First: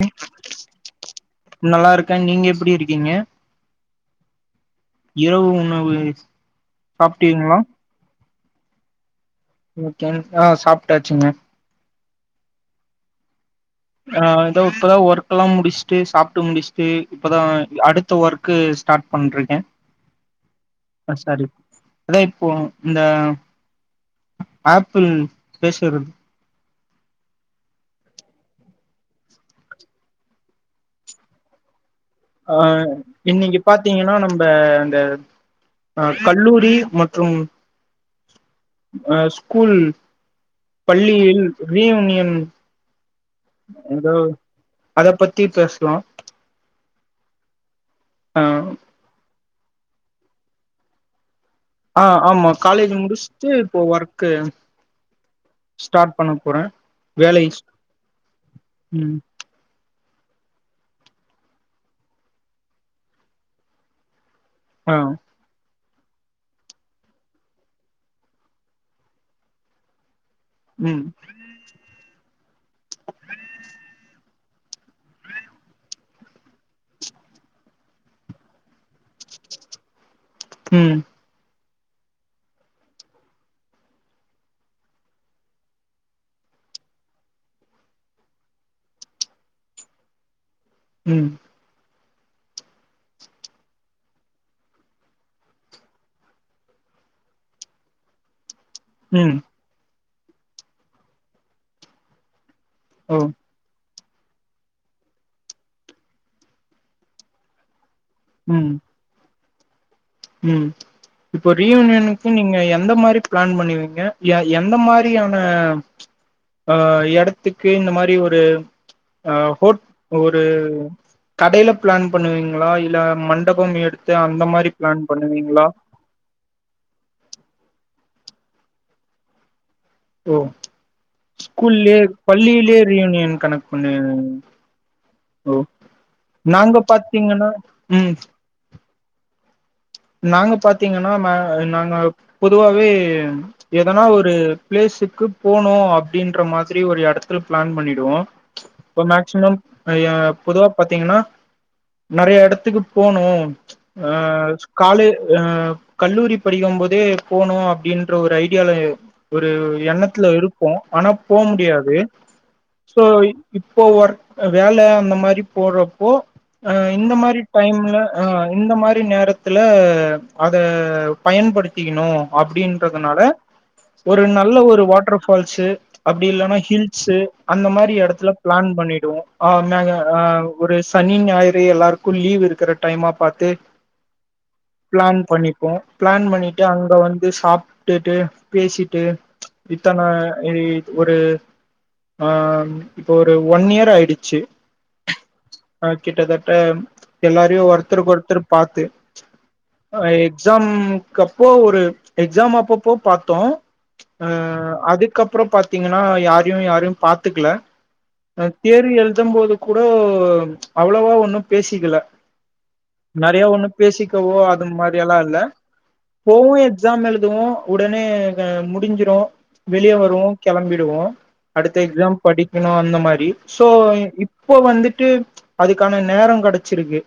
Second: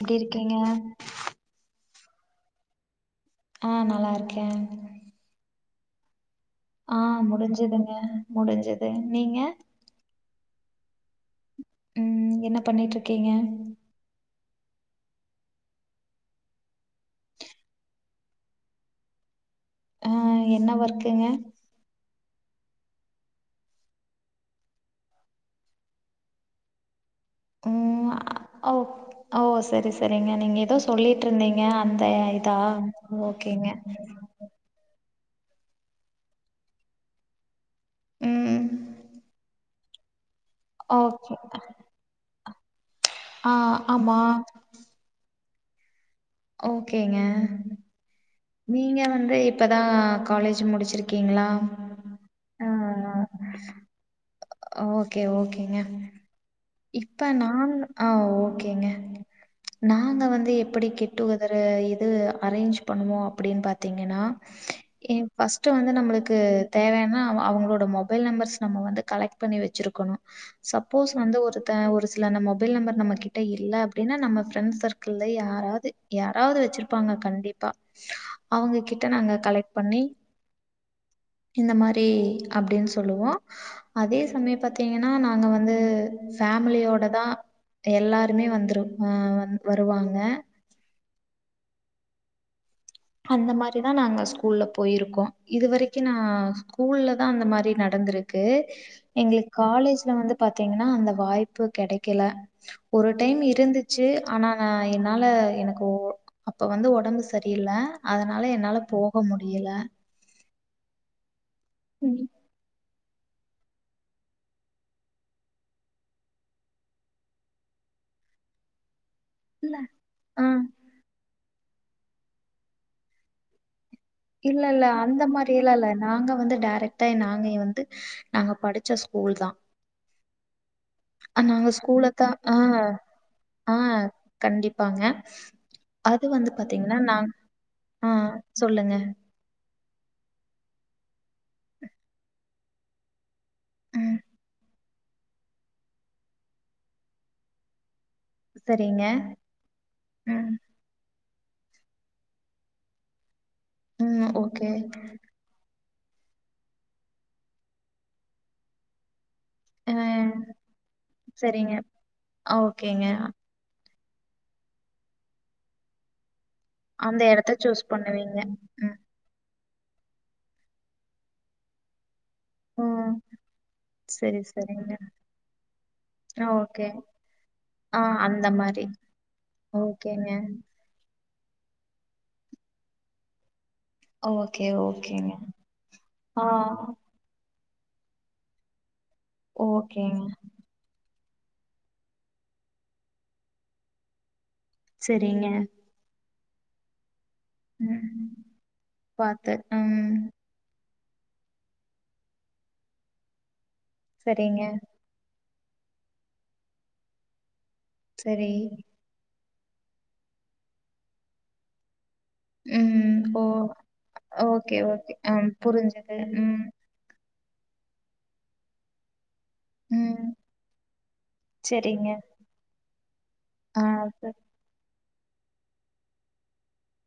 எப்டி இருக்கீங்க நல்லா இருக்க நீங்க எப்புடி இருக்கீங்க ஆ நல்லா இருக்க இரவு உணவு ஆ சாப்ட்டீங்களா முடிஞ்சதுங்க முடிஞ்சது நீங்க ஓகே ஆ சாப்டாச்சுங்க ம் என்ன பண்ணிட்டு இருக்கீங்க ஆ தோ இப்பதா ஒர்க் எல்லா முடிச்சுட்டு சாப்புட்டு முடிச்சுட்டு இப்பதான் அடுத்த ஒர்க்கு ஸ்டாட் பண்ருக்கே ஆ என்ன ஆ ஒர்க்குங்க சாரி அதா இப்போ இந்த ஆப்பில் பேசுறது ம் ஓ ஓ செரி செரிங்க நீங்க ஏதோ சொல்லி இருந்தீங்க அந்த இதா ஓகேங்க இப்ப அந்த ஆ கல்லூரி மற்றும் ம் ஆ ஸ்கூல் ஓகே பள்ளியில் ரீயூனியன் ஆ எதோ ஆமா அத பத்தி பேசலாம் ஓகேங்க ஆ நீங்க வந்து இப்பதா காலேஜ் முடிச்சிருக்கீங்ளா ஆ ஆமா காலேஜ் முடிச்சுட்டு இப்போ ஒர்க்கு ஓகே ஓகேங்க ஸ்டார்ட் பண்ண போறே இப்ப வேலை நான் ஆ ஓகேங்க ம் நாங்க வந்து எப்படி கெட்டு கெதரு இது அரேஞ்ச் பண்ணுவோ அப்படின் பாத்தீங்கன்னா ஆ ஏ ஃபர்ஸ்ட்டு வந்து நம்முளுக்கு தேவையானா அவங்களோட மொபைல் நம்பர்ஸ் நம்ம வந்து கலெக்ட் பண்ணி வெச்சிருக்கணு ம் சப்போஸ் வந்து ஒரு த்த ஒரு சில நம்ம மொபைல் நம்பர் நம்ம கிட்ட இல்ல அப்டின்னா நம்ம ஃப்ரெண்ட் சர்க்கிள்ல யாராவது யாராவது வெச்சிருப்பாங்க கண்டிப்பா அவங்க கிட்ட நாங்க கலெக்ட் பண்ணி ம் இந்த மாரி அப்டின் சொல்லுவோ அதே சமயம் பாத்தீங்கன்னா நாங்க வந்து ஃபேமிலியோட தா எல்லாருமே வந்துரு ஆ வருவாங்க ம் அந்த மாரி தா நாங்க ஸ்கூல்ல போயிருக்கோ இதுவரைக்கு நா ஸ்கூல்ல தா அந்த மாரி நடந்துரு க்கு ம் எங்களுக்கு காலேஜ்ல வந்து பாத்தீங்கன்னா அந்த வாய்ப்பு கெடைக்கல ஒரு ஓ டைம் இருந்து ச்சு ஆனா நான் என்னால எனக்கு அப்போ வந்து உடம்பு சரியில்ல அதனால ம் என்னால போக முடியல ம் இப்ப ம், ரீயூனியனுக்கு நீங்க எந்த மாரி பிளான் பண்ணுவீங்க எ எந்த மாதிரியான ஆ எடத்துக்கு இந்த மாரி ஒரு அ இல்ல. ஹோட் ஒரு ஆ கடைல பிளான் பண்ணுவீங்களா இல்ல மண்டபம் எடு த்து அந்த இல்ல மாரி இல்ல பிளான் அந்த பண்ணுவீங்களா மாரியெல்லா இல்ல நாங்க வந்து டைரக்டா நாங்க வந்து நாங்க படிச்ச ஸ்கூல் தா டோ ஆ நாங்க ஸ்கூலத்தா ஆ ரீயூனியன் கனெக்ட் ஆ பண்ணுவீங்க கண்டிப்பாங்க ஓ அது வந்து நாங்க பாத்தீங்கன்னா நா ம் ஆ சொல்லுங்க நாங்க பாத்தீங்கன்னா மே நாங்க பொதுவாவே எதனா ம் ஒரு பிளேஸுக்கு போனு அப்டின்ற மாதிரி ஒரு எடத்துல பிளான் பண்ணிடுவோ சரிங்க இப்ப மேக்சிமம் ய ம் பொதுவா பாத்தீங்கன்னா நெறைய எடத்துக்கு போனு அ ம் ஓகே ஆ கல்லூரி படிக்கும் போதே போனு அப்டின்ற ஒரு ஐடியால ஒரு எண்ணத்துல இருப்போ ஆனா போ சரிங்க முடியாது சோ ஓகேங்க இப்போ ஒர்க வேல அந்த மாரி போடுறப்போ அ இந்த அந்த மாரி இடத்த சூஸ் டைம்ல அ பண்ணுவீங்க இந்த ம் மாரி நேர த்துல அத பயன்படுத்திக்கணு ம், அப்டின்றதுனால ஒரு சரி நல்ல ஒரு சரிங்க வாட்டர் ஃபால்ஸு அப்டி இல்லனா ஓகே ஹில்ஸு அந்த மாரி ஆ எடத்துல அந்த பிளான் மாதிரி பண்ணி டுகோ ஆ நாங்க ஆ ஓகேங்க ஒரு சனி ஞாயிறு எல்லாருக்கு லீவ் இருக்கிற டைமா பாத்து ஓகே ஒ பிளான் பண்ணிப்போ பிளான் பண்ணிட்டு அங்க வந் சாப்ட்டுட்டு பேசிட்டு இத்தன ஓகேங்க ஒரு அ இப்போ ஒரு ஒன் இயர் ஆயிடுச்சு சேரிங்க ஆ கிட்டத்தட்ட எல்லாரையு ஒருத்தருக்கு ம் ஒருத்தர் பாத்து பாத்து ம் எக்ஸாம்க்கு அப்போ ஒரு எக்ஸாம் அப்பப்போ பாத்தோ அ சரிங்க அது அதுக்கப்புற பாத்தீங்கன்னா யாரையு யாரையு பாத்துக்கல அ சரி தியரி எழுதம் போது கூட அவ்வளவா ஒன்னு பேசிக்கல ம் ஓ நெறையா ஒன்னு பேசிக்கவோ அது ஓகே மாரி ஓகே எல்லா ஆ இல்ல புரிஞ்சது போவோ ம் எக்ஸாம் எழுதுவோ உடனே க முடிஞ்சிரு வெளிய ம் வருவோ கெளம்பிடுவோ அடுத்த சரிங்க எக்ஸாம் படிக்கணு அந்த மாரி சோ ஆ ச- இப்போ வந்துட்டு அதுக்கான நேர கெடச்சிருக்கு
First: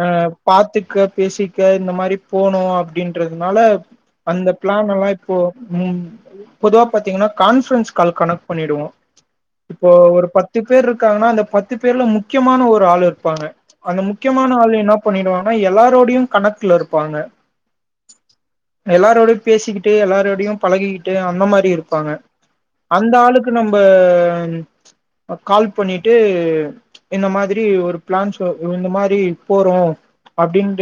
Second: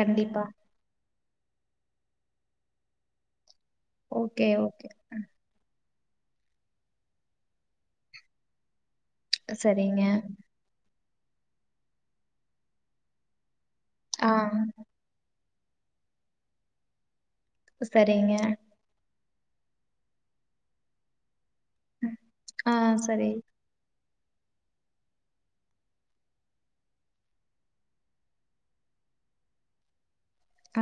ஆ பாத்துக்க பேசிக்க இந்த மாரி போனு அப்டின்றதுனால ஓகே அந்த ஓகே பிளான் எல்லா இப்போ ம் பொதுவா பாத்தீங்கன்னா கான்ஃபரன்ஸ் கால் கனெக்ட் பண்ணிடுவோ இப்போ சரிங்க ஒரு பத்து பேர் இருக்காங்கன்னா அந்த பத்து பேர்ல முக்கியமான ஒரு ஆள் இருப்பாங்க அந்த ஆ முக்கியமான ஆள் என்ன பண்ணிடுவானா எல்லாரோடையு கனெக்ட்ல இருப்பாங்க சரிங்க எல்லாரோடையு பேசிக்கிட்டு எல்லாரோடையு பழகிக்கிட்டு அந்த மாரி இரு ப்பாங்க ஆ அந்த சரி ஆளுக்கு நம்ப கால் பண்ணிட்டு இந்த மாரி ஒரு பிளான் சொ இந்த மாரி போறோ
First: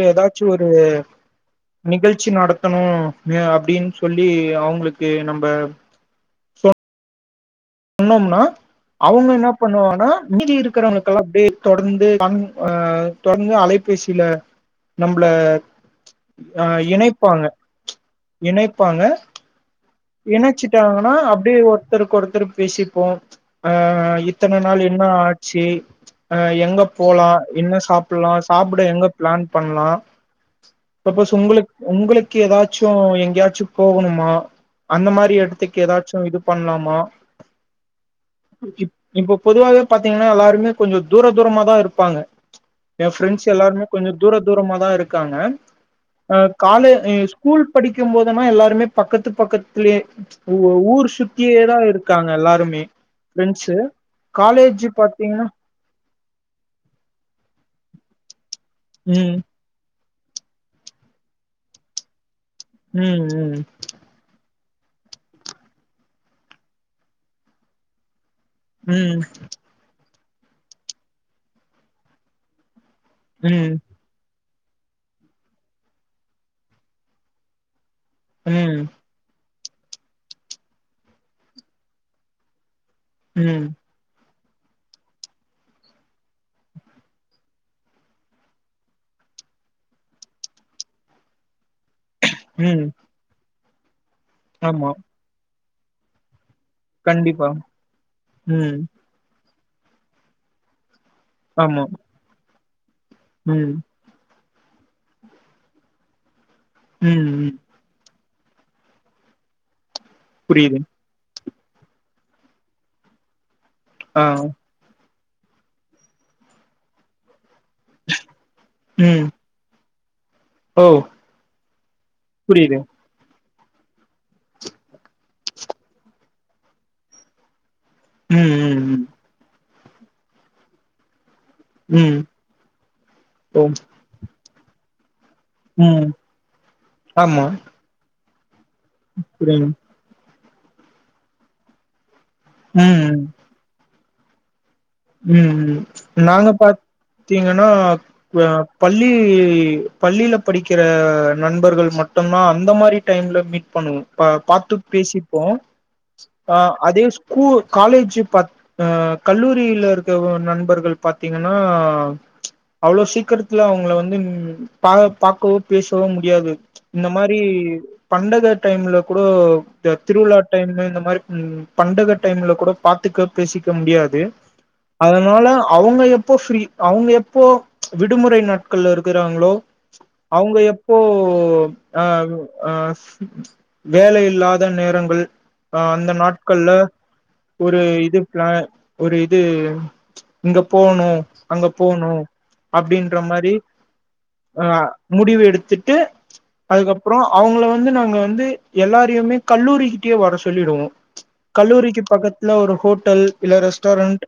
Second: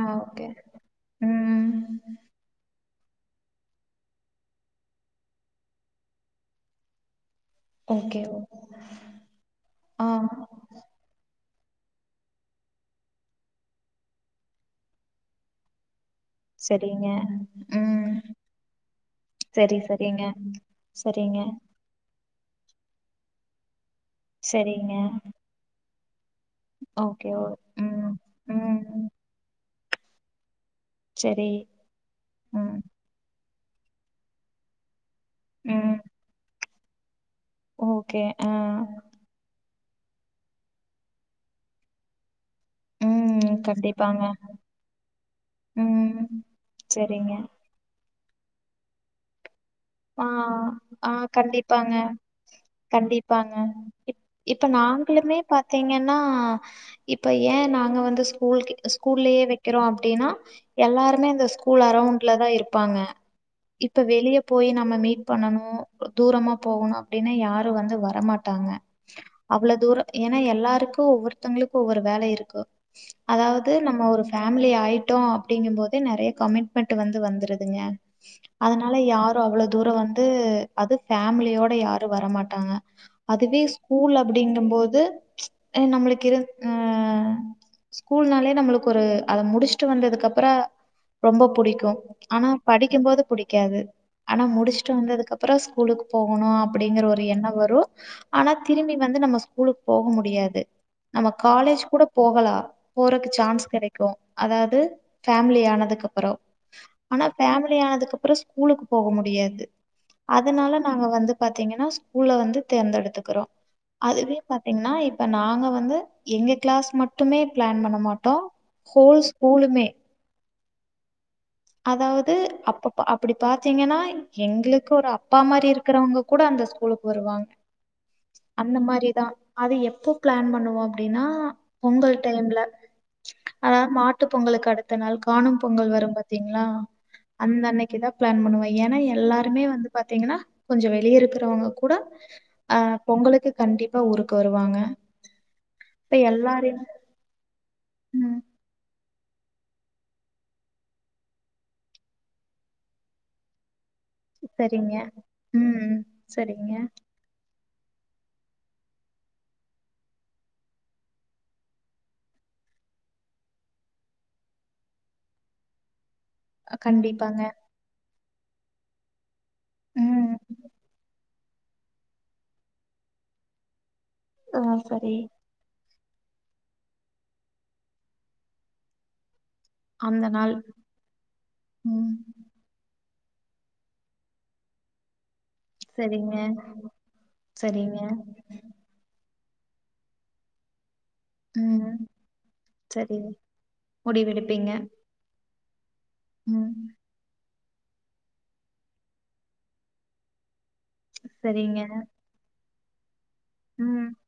ஆ எதாச்சு ஓகே ஒரு ம் நிகழ்ச்சி நட த்தணு எ அப்டின்னு சொல்லி அவுங்களுக்கு நம்ப ஓகே பண்ணோம்னா ஓகே அவுங்க என்ன பண்ணுவானா ஆ மீதி இருக்கிறவங்க கா அப்டியே தொடர்ந்து அ தொடர்ந்து அலைபேசில நம்பள ஆ சரிங்க இணைப்பாங்க ம் இணைப்பாங்க சரி சரிங்க இனச்சிட்டாங்கனா சரிங்க அப்டியே ஒர் த்தருக்கு ஒருத்தர் பேசிப்போ ஆ இத்தன நாள் சரிங்க என்ன ஆச்சி அ எங்க ஓகே போலா ஓ என்ன ம் சாப்டலா சாப்ட எங்க ம் பிளான் பண்லா சப்போஸ் சரி ஒங்களுக் ஒங்களுக்கு ம் எதாச்சு எங்கேயாச்சு போகணுமா அந்த மாரி எடு த்துக்கு ம் எதாச்சு இது பண்லாமா ஓகே ஆ இப் இப்ப பொதுவாவே பாத்தீங்கன்னா எல்லாருமே கொஞ்ச தூர தூரமா தா இருப்பாங்க ஏ ஃப்ரெண்ட்ஸ் ம் எல்லாருமே கொஞ்ச கண்டிப்பாங்க. தூர தூரமா தா இருக்காங்க ம். அ காலே சரிங்க. ஸ்கூல் படிக்கும் போதுமா எல்லா எல்லாருமே பக்கத்து பக்கத்துலயே ஆ ஊ ஊர் ஆ சுத்தியேதா இருக்கு கண்டிப்பாங்க, இருக்காங்க எல்லாருமே கண்டிப்பாங்க. ஃப்ரெண்ட்ஸ்சு இப் இப்ப காலேஜ் நாங்களுமே பாத்தீங்கன்னா பாத்தீங்கன்னா இப்ப ஏ நாங்க வந்து ஸ்கூல் கிட் ம் ஸ்கூல்லயே வக்கிறோ அப்டின்னா எல்லாருமே இந்த ஸ்கூல் அரவுண்ட்ல தா இருப்பாங்க ம் இப்ப வெளிய போய் நம்ம மீட் பண்ணணும் தூரமா போகணும் அப்டின்னு யாரும் வந்து வரமாட் டாங்க ம் ம் அவ்ளோ தூரம் ஏன்னா எல்லாருக்கும் ஒவ்வொருத்தவங்களுக்கும் ஒவ்வொரு வேல இருக்கு அதாவது ம் நம்ம ஒரு ஃபேமிலி ஆயிட்டோ அப்டிங்கும் போதே நெறைய கமிட்மெண்ட் வந்து வந்துருதுங்க ம் அதனால யார் ரு அவ்ளோ தூரம் வந்து அது ஃபேமிலியோட யாரு வர மாட்டாங்க அதுவே ம் ஸ் கூல் அப்டின்னும் போது நம்மளுக்கு எ இருந் அ ஸ்கூல்னாலே நம்மளுக்கு ஒரு அத முடிச்சிட்டு வந்ததுக்கு அப்புறம் ரொம்ப புடிக்கும் ஆனா ம் படிக்கும் போது புடிக்காது ஆனா ஆமா முடிச்சிட்டு வந்ததுக்கு அப்புறம் ஸ்கூலுக்கு போகணும் அப்டிங்கிற ஒரு கண்டிப்பா எண்ணொ வரும் ஆனா ம் திரும்பி வந்து நம்ம ஸ்கூலுக்கு போக முடியாது நம்ம காலேஜ் ஆமா கூட போகலா போறக்கு சான்ஸ் ம் கெட க்கு அதாவது ஃபேமிலி ஆனதுக்கு அப்புறம் ஆனா ம் ம் ஃபேமிலி ஆனதுக்கு அப்புறம் ஸ்கூலுக்கு போக முடியாது புரியுது அதனால நாங்க வந்து பாத்தீங்கன்னா ஸ்கூல்ல வந்து தேர்ந்தெடுத்துக்குறோ ஆ அதுவே பாத்தீங்கன்னா இப்ப நாங்க வந்து எங்க கிளாஸ் மட் டுமே பிளான் பண்ண மாட்டோ ஹோல் ம் ஸ்கூலுமே ஓ அதாவ்து புரியுது அப்போ அ அப்டி பாத்தீங்கன்னா எங்களுக்கு ஒரு அப்பா மாரி இருக்குறவங்க கூட அந்த ஸ்கூலுக்கு வருவாங்க ம் அந்த ம் ம் மாரிதா அத எப்போ பிளான் பண்ணுவோ அப்டின்னா பொங்கல் ம் டைம்ல ஓ அதா மாட்டு பொங்கலுக்கு அடுத்த நாள் காணு பொங்கல் ம் வரும்பாத் தீங்ளா ஆமா அந்த அன்னைக்கு தா பிளான் பண்ணுவோ ஏனா எல்லாருமே புரியுது வந்து பாத்தீங்கன்னா கொஞ்ச வெளிய இருக்கிறவங்க கூட ஆஹ் ம் ம் பொங்கலுக்கு கண்டிப்பா ஊருக்கு வருவாங்க ம் ம் இப்ப நாங்க எல்லாரையும் பாத்தீங்கன்னா ம் அ பள் ளி பள்ளில படிக்ற நண்பர்கள் மட்டுதா அந்த மாரி டைம்ல மீட் பண்ணுவோ அ பாத்து சரிங்க பேசிப்போ ம் அ சரிங்க அதே ஸ் கூ காலேஜ் பத் அ கல்லூ ரியில இருக்க நண்பர்கள் பாத்தீங்கன்னா அவ்ளோ சீக்கிரத்துல அவங்கள வந்து பா பாக்கவோ பேசவோ முடியாது அஹ் இந்த மாரி கண்டிப்பாங்க பண்டக டைம்ல கூட இந்த ம் திருவிழா டைம்ல இந்த மாரி உ பண்டக டைம்ல கூட பாத்துக்க பேசிக்க முடியாது ஆ சரி அதனால அவுங்க எப்போ ஃப்ரீ அவங்க எப்போ விடுமுறை நாட்கள்ல இருக்குறாங்களோ அந்த நாள் அவுங்க எப்போ அ ம் உ அ வேலையில்லாத நேரங்கள் அ அந்த சரிங்க நாட்கள்ல ஒரு சரிங்க இது பிளா ஒரு இது இங்க போணு அங்க ம் போனு சரி அப்டின்ற மாரி அ முடிவெடுப்பீங்க முடிவு எடுத்துட்டு ம் அதுக்கப் அப்புறோ அவங்கள வந்து நாங்க வந்து எல்லாரையுமே கல்லூரிக்கிட்டயே வர சொல்லிருவோ சரிங்க கல்லூரிக்கு பக்கத்துல ஒரு ஹோட்டல் இல்ல ம் ரெஸ்டாரண்ட்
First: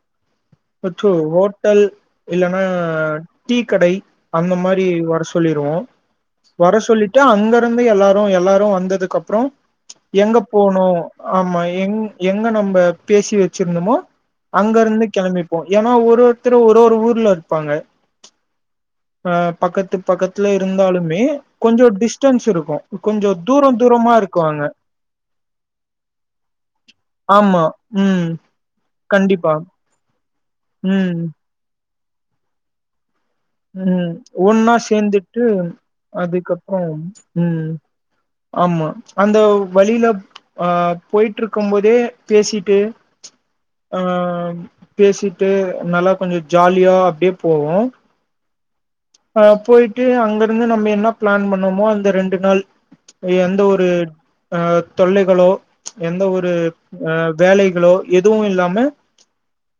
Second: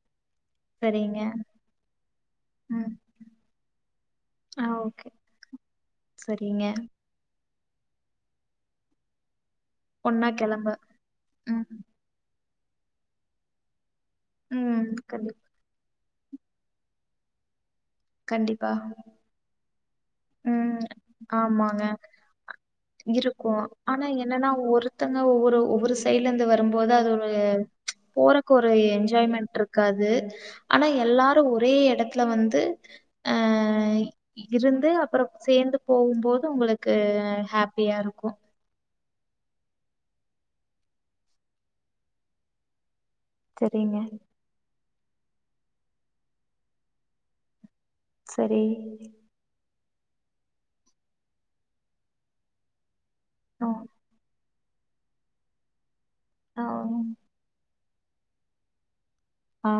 எச்சோ சரிங்க ஓட்டல் இல்லன்னா ம் டீக்கடை அந்த ஆ மாரி ஓகே வர சொல்லிருவோ சரிங்க வர சொல்லிட்டு அங்க இருந்து எல்லாரு எல்லாரு வந்ததுக்கு அப்றோ ஒன்னா எங்க கிளம்ப போனு ஆமா ம் எங் எங்க நம்ப பேசி வச்சிருந்தோமோ அங்க ம் இருந்து கெளம்பிப்போ ஏன்னா ஒரு ஒர்த்தரு ஒரு ஒரு ஊர்ல இருப்பாங்க கண்டிப்பா அ பக்கத்து பக்கத்துல ம். இருந்தாலுமே கொஞ்ச டிஸ்டன்ஸ் இருக்கு கொஞ்சோ க்கும் தூரோ ஆனா தூரமா என்னன்னா இருக்குவாங்க ஒருத்தங்க ஒவ்வொரு ஒவ்வொரு சைட்லந்து வரும்போது அது ஒரு ஆமா ம் போறக்கு ஒரு கண்டிப்பா என்ஜாய்மென்ட்ருக்காது ஆனா ம் எல்லாரு ஒரே எடத்துல வந்து அ ம் ஒன்னா இருந்து அப்புறம் சேந்துட்டு சேர்ந்து போகும்போது அதுக்கப்றம் உங்களுக்கு ம் ஹாப்பியா இருக்கும். ஆமா அந்த வழில அ போயிட்ருக்கு போதே பேசிட்டு சரிங்க. அ பேசிட்டு நல்லா கொஞ்சோ ஜாலியா அப்டியே போவோ சரி அ போயிட்டு அங்கருந்து நம்ம என்ன பிளான் பண்ணோமோ அந்த ரெண்டு நாள் எந்த ஓ. ஒரு தொல்லைகளோ எந்த ஒரு ஆ. அ வேலைகளோ எதுவும் இல்லாம ஆ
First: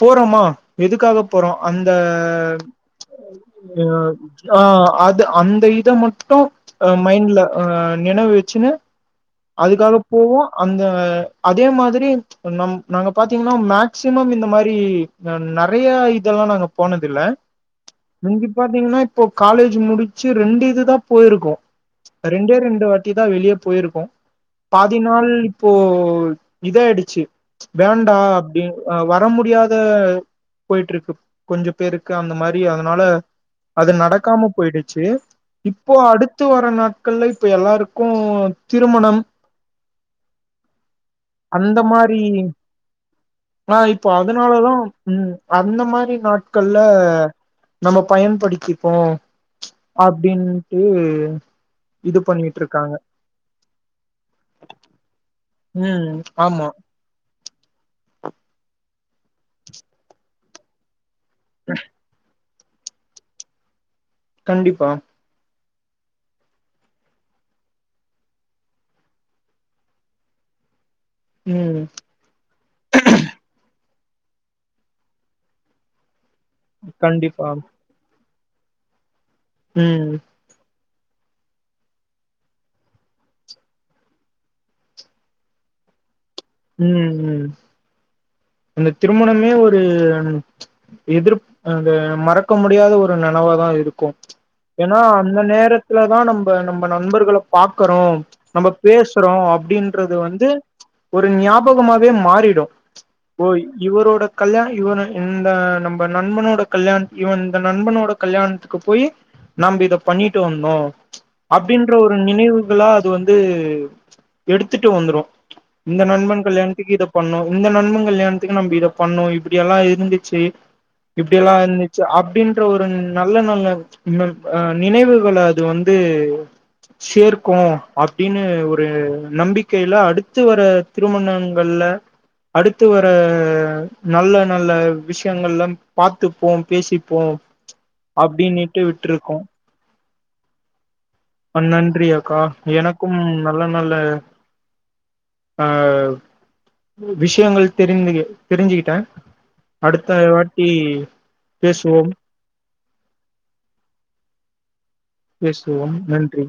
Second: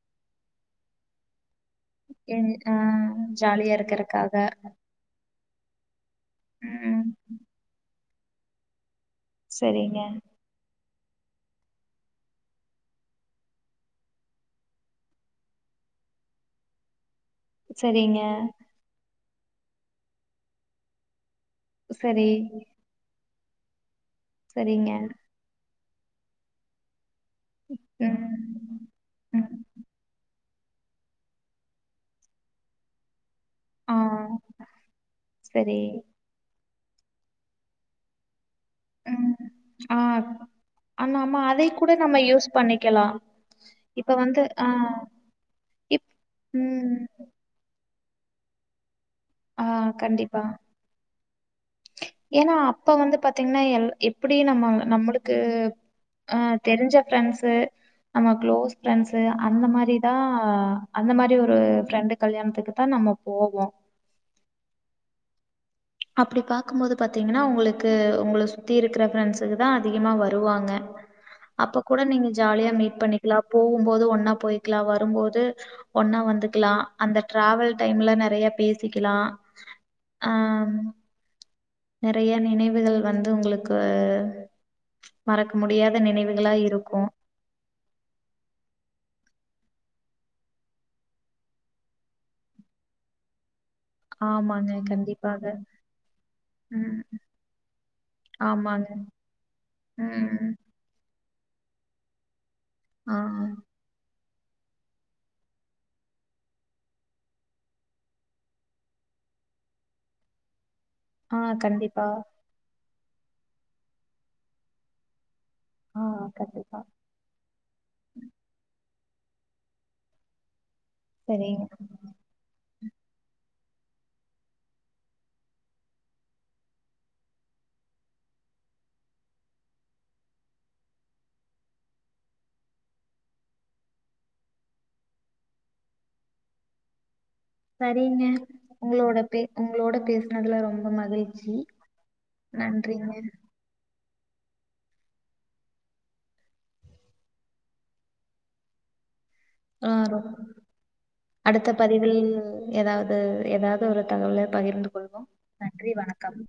போறோமா எதுக்காக போறோம் அந்த என் ஆ ஜாலியா இந்த இருக்கறக்காக. ஆ அ அது அந்த இத மட்டும் ம். மைண்ட்ல ஆ நினைவ் வெச்சுன்னு அதுக்காக சரிங்க. போவோ அந்த அதே மாதிரி நம் நாங்க பாத்தீங்ன்னா மேக்சிமம் இந்த மாரி நெறைய இதெல்லா நாங்க போனது இல்ல சரிங்க. இங்கு பாத்தீங்கன்னா இப்போ காலேஜ்ஜி முடிச்சு ரெண்டு இது தா போயிருக்கோ சரி. ரெண்டே ரெண்டு வாட்டி தா வெளியே போயிருக்கோ சரிங்க. பாதி நாள் இப்போ இதாயிடுச்சு வேண்டா அப்டின் ம். அ வர ம். முடியாத போய்ட்ருக்கு கொஞ்ச பேருக்கு அந்த மாரி அதனால அது ஆ நடக்காம போயிடுச்சு சரி இப்போ அடுத் அத்து வர நாட்கள்ல இப்போ எல்லாருக்கும் திருமணம் ம் ஆ ஆமா ஆமா அதை அந்த கூட நம்ம மாரி யூஸ் பண்ணிக்கலா ஆ இப்போ இப்ப வந்து ஆ அதனாலதா ம் அந்த இப் மாரி நாட்கள்ல ம் நம்ம பயன் படிக்கிப்போ ஆ கண்டிப்பா அப்டின்ட்டு இது ஏன்னா அப்ப பண்ணிட்ருக்காங்க வந்து பாத்தீங்கன்னா எல்லா எப் அப்படி நம்ம நம்மளுக்கு ம் ஆ ஆமா தெரிஞ்ச ஃப்ரெண்ஸு நம்ம க்ளோஸ் ஃப்ரெண்ஸு அந்த மாரிதா அந்த மாரி ஒரு ஃப்ரெண்டு கல்யாணத்துக்குதா நம்ம போவோ கண்டிப்பா அப்படி பாக்கும்போது பாத்தீங்கன்னா உங்களுக்கு உங்கள சுற்றி இருக்குற ஃப்ரெண்ட்ஸுக்கு தா அதிகமாக வருவாங்க ம் அப்ப கூட நீங்க ஜாலியா மீட் பண்ணிக்கலா போகும்போது ஒன்னா போயிக்லா வரும்போது ஒண்ணா வந்துக்கலா அந்த கண்டிப்பா ட்ராவல் டைம்ல நறைய பேசிக்கலா ம் நறைய நினைவுகள் வந்து உங்குளுக்கு மறக்க முடியாத நினைவுகளா இருக்கோ ம் ம் அந்த திருமணமே ஒரு எதிர்ப் அந்த மறக்க முடியாத ஒரு நெனவதா இரு கோ ஆமாங்க. ஏனா அந்த கண்டிப்பாக. நேரத்துலதா நம்ப நம்ப ம். நண்பர்கள பாக்கறோ நம்ம ஆமாங்க. பேசுறோம் அப்பிடின்றது வந்து ம். ஒரு ஞாபகமாவே மாறிடு ஆ ஓய் இவரோட கல்யாணோ இவ இந்த நம்ம நண்பனோட கல்யாணோ இவன் இந்த நண்பனோட கல்யாணத்துக்கு போய் நம்ப இத பண்ணிட்டு வந்தோ ஆ அப்டின்ற கண்டிப்பா. ஒரு நினைவுகளா து வந்து எடுத்திட்டு வந்துரு ஆ இந்த நண்பன் கண்டிப்பா. கல்யாணத்துக்கு இத பண்ணு இந்த நண்ப கல்யாணத்துக்கு நம்ம இத பண்ணு இப்டியெல்லா இருந்துச்சு இப்டில்லா சரிங்க. இருந்துச்சு அப்டின்னு ன்ற ஒரு நல்ல நல்ல ம் நினைவுகள அது வந்து சேர்க்கு அப்டின்னு ஒரு நம்பிக்கையில அடுத்து வர திருமணங்கள்ல அடுத்து வ ம் நல்ல நல்ல விஷயங்கள்லா பாத்துப்போம் பேசிப்போம் சரிங்க உங்களோட பே உங்களோட பேசனதுல ரொம்ப மகிழ்ச் நன்றி அக்கா எனக்கும் நல்ல நல்ல ஆ விஷயங்கள் தெரிந்திது தெரிஞ்சுக்கிட்டே ஆ ரொ அடுத்த வாட்டி அடுத்த பேசுவோம் பதிவில் எதாவ்து எதாவ்து ஒரு தகவல பகிர்ந்து கொள்வோம் நன்றி பேசுவோம் வணக்கம் நன்றி